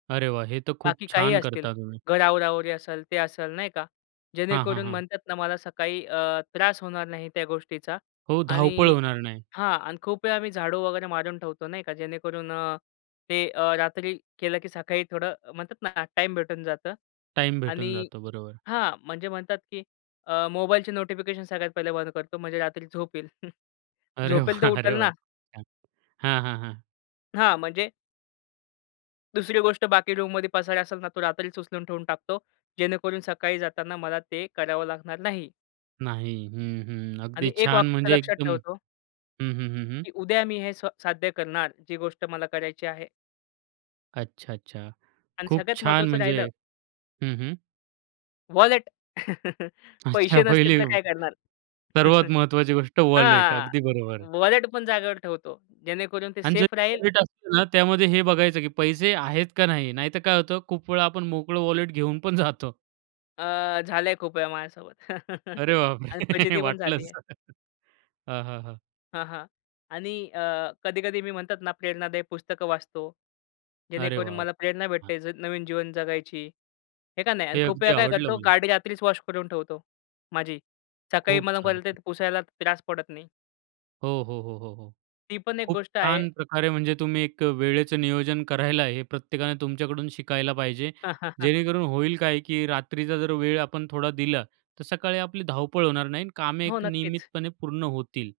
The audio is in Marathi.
अरे वाह! हे तर खूप बाकी काही छान असतील, करता तुम्ही. घर आवरावरी असेल, ते असेल नाही का. हां, हां, जेणेकरून हां. म्हणतात ना, मला सकाळी अ, त्रास होणार नाही त्या गोष्टीचा. हो, धावपळ आणि होणार नाही. हां, आणि खूप वेळा आम्ही झाडू वगैरे मारून ठेवतो नाही का. जेणेकरून अ, ते अ, रात्री केलं, की सकाळी थोडं म्हणतात ना टाईम भेटून जातं. टाईम भेटून आणि जातो, बरोबर. हां. म्हणजे म्हणतात की अ, मोबाईलची नोटिफिकेशन सगळ्यात पहिले बंद करतो, म्हणजे रात्री झोप येईल, अरे वाह! झोपेल तर अरे उठेल वाह! ना. [unintelligible] हां, हां, हां. हां, म्हणजे. दुसरी गोष्ट, बाकी रूममध्ये पसारा असेल ना, तो रात्रीच उचलून ठेवून टाकतो. जेणेकरून सकाळी जाताना मला ते करावं लागणार नाही. नाही हं, हं, आणि अगदी एक छान, वाक्य म्हणजे लक्षात एकदम ठेवतो. हं, हं, हं, हं. की उद्या मी हे स्व साध्य करणार, जी गोष्ट मला करायची आहे. अच्छा, अच्छा, आणि खूप सगळ्यात छान महत्वाचं म्हणजे राहिलं, हं, हं. वॉलेट. अच्छा, पैसे नसतील, पहिले तर काय करणार? सर्वात महत्वाची गोष्ट, वॉलेट हां, अगदी बरोबर आहे. वॉलेट पण जागेवर ठेवतो, जेणेकरून ते आणि जर सेफ राहील. वॉलेट असतो ना, त्यामध्ये हे बघायचं, की पैसे आहेत का नाही? नाहीतर काय होतं, खूप वेळा आपण मोकळं वॉलेट घेऊन पण जातो. अ, झालं आहे, खूप वेळा माझ्यासोबत. अरे बापरे! आणि फजिती पण झाली वाटलंच आहे. हां, हां, हां. हां, हां. आणि अ, कधी-कधी मी म्हणतात ना, प्रेरणादायी पुस्तकं वाचतो. अरे जेणेकरून वाह! मला प्रेरणा वाह! भेटते, [unintelligible] नवीन जीवन जगायची. हे का नाही? आणि हे खूप अगदी वेळा काय आवडलं करतो, मला. गाडी रात्रीच वॉश करून ठेवतो माझी, सकाळी खूप मला छान. परत पुसायला त्रास पडत नाही. हो, हो, हो, हो, हो ती पण एक खूप गोष्ट आहे. छान प्रकारे, म्हणजे तुम्ही एक वेळेचं नियोजन करायला आहे, हे प्रत्येकाने तुमच्याकडून शिकायला पाहिजे. जेणेकरून होईल काय, की रात्रीचा जर वेळ आपण थोडा दिला, तर सकाळी आपली धावपळ होणार नाही आणि कामे हो, एक नक्कीच. नियमितपणे पूर्ण होतील.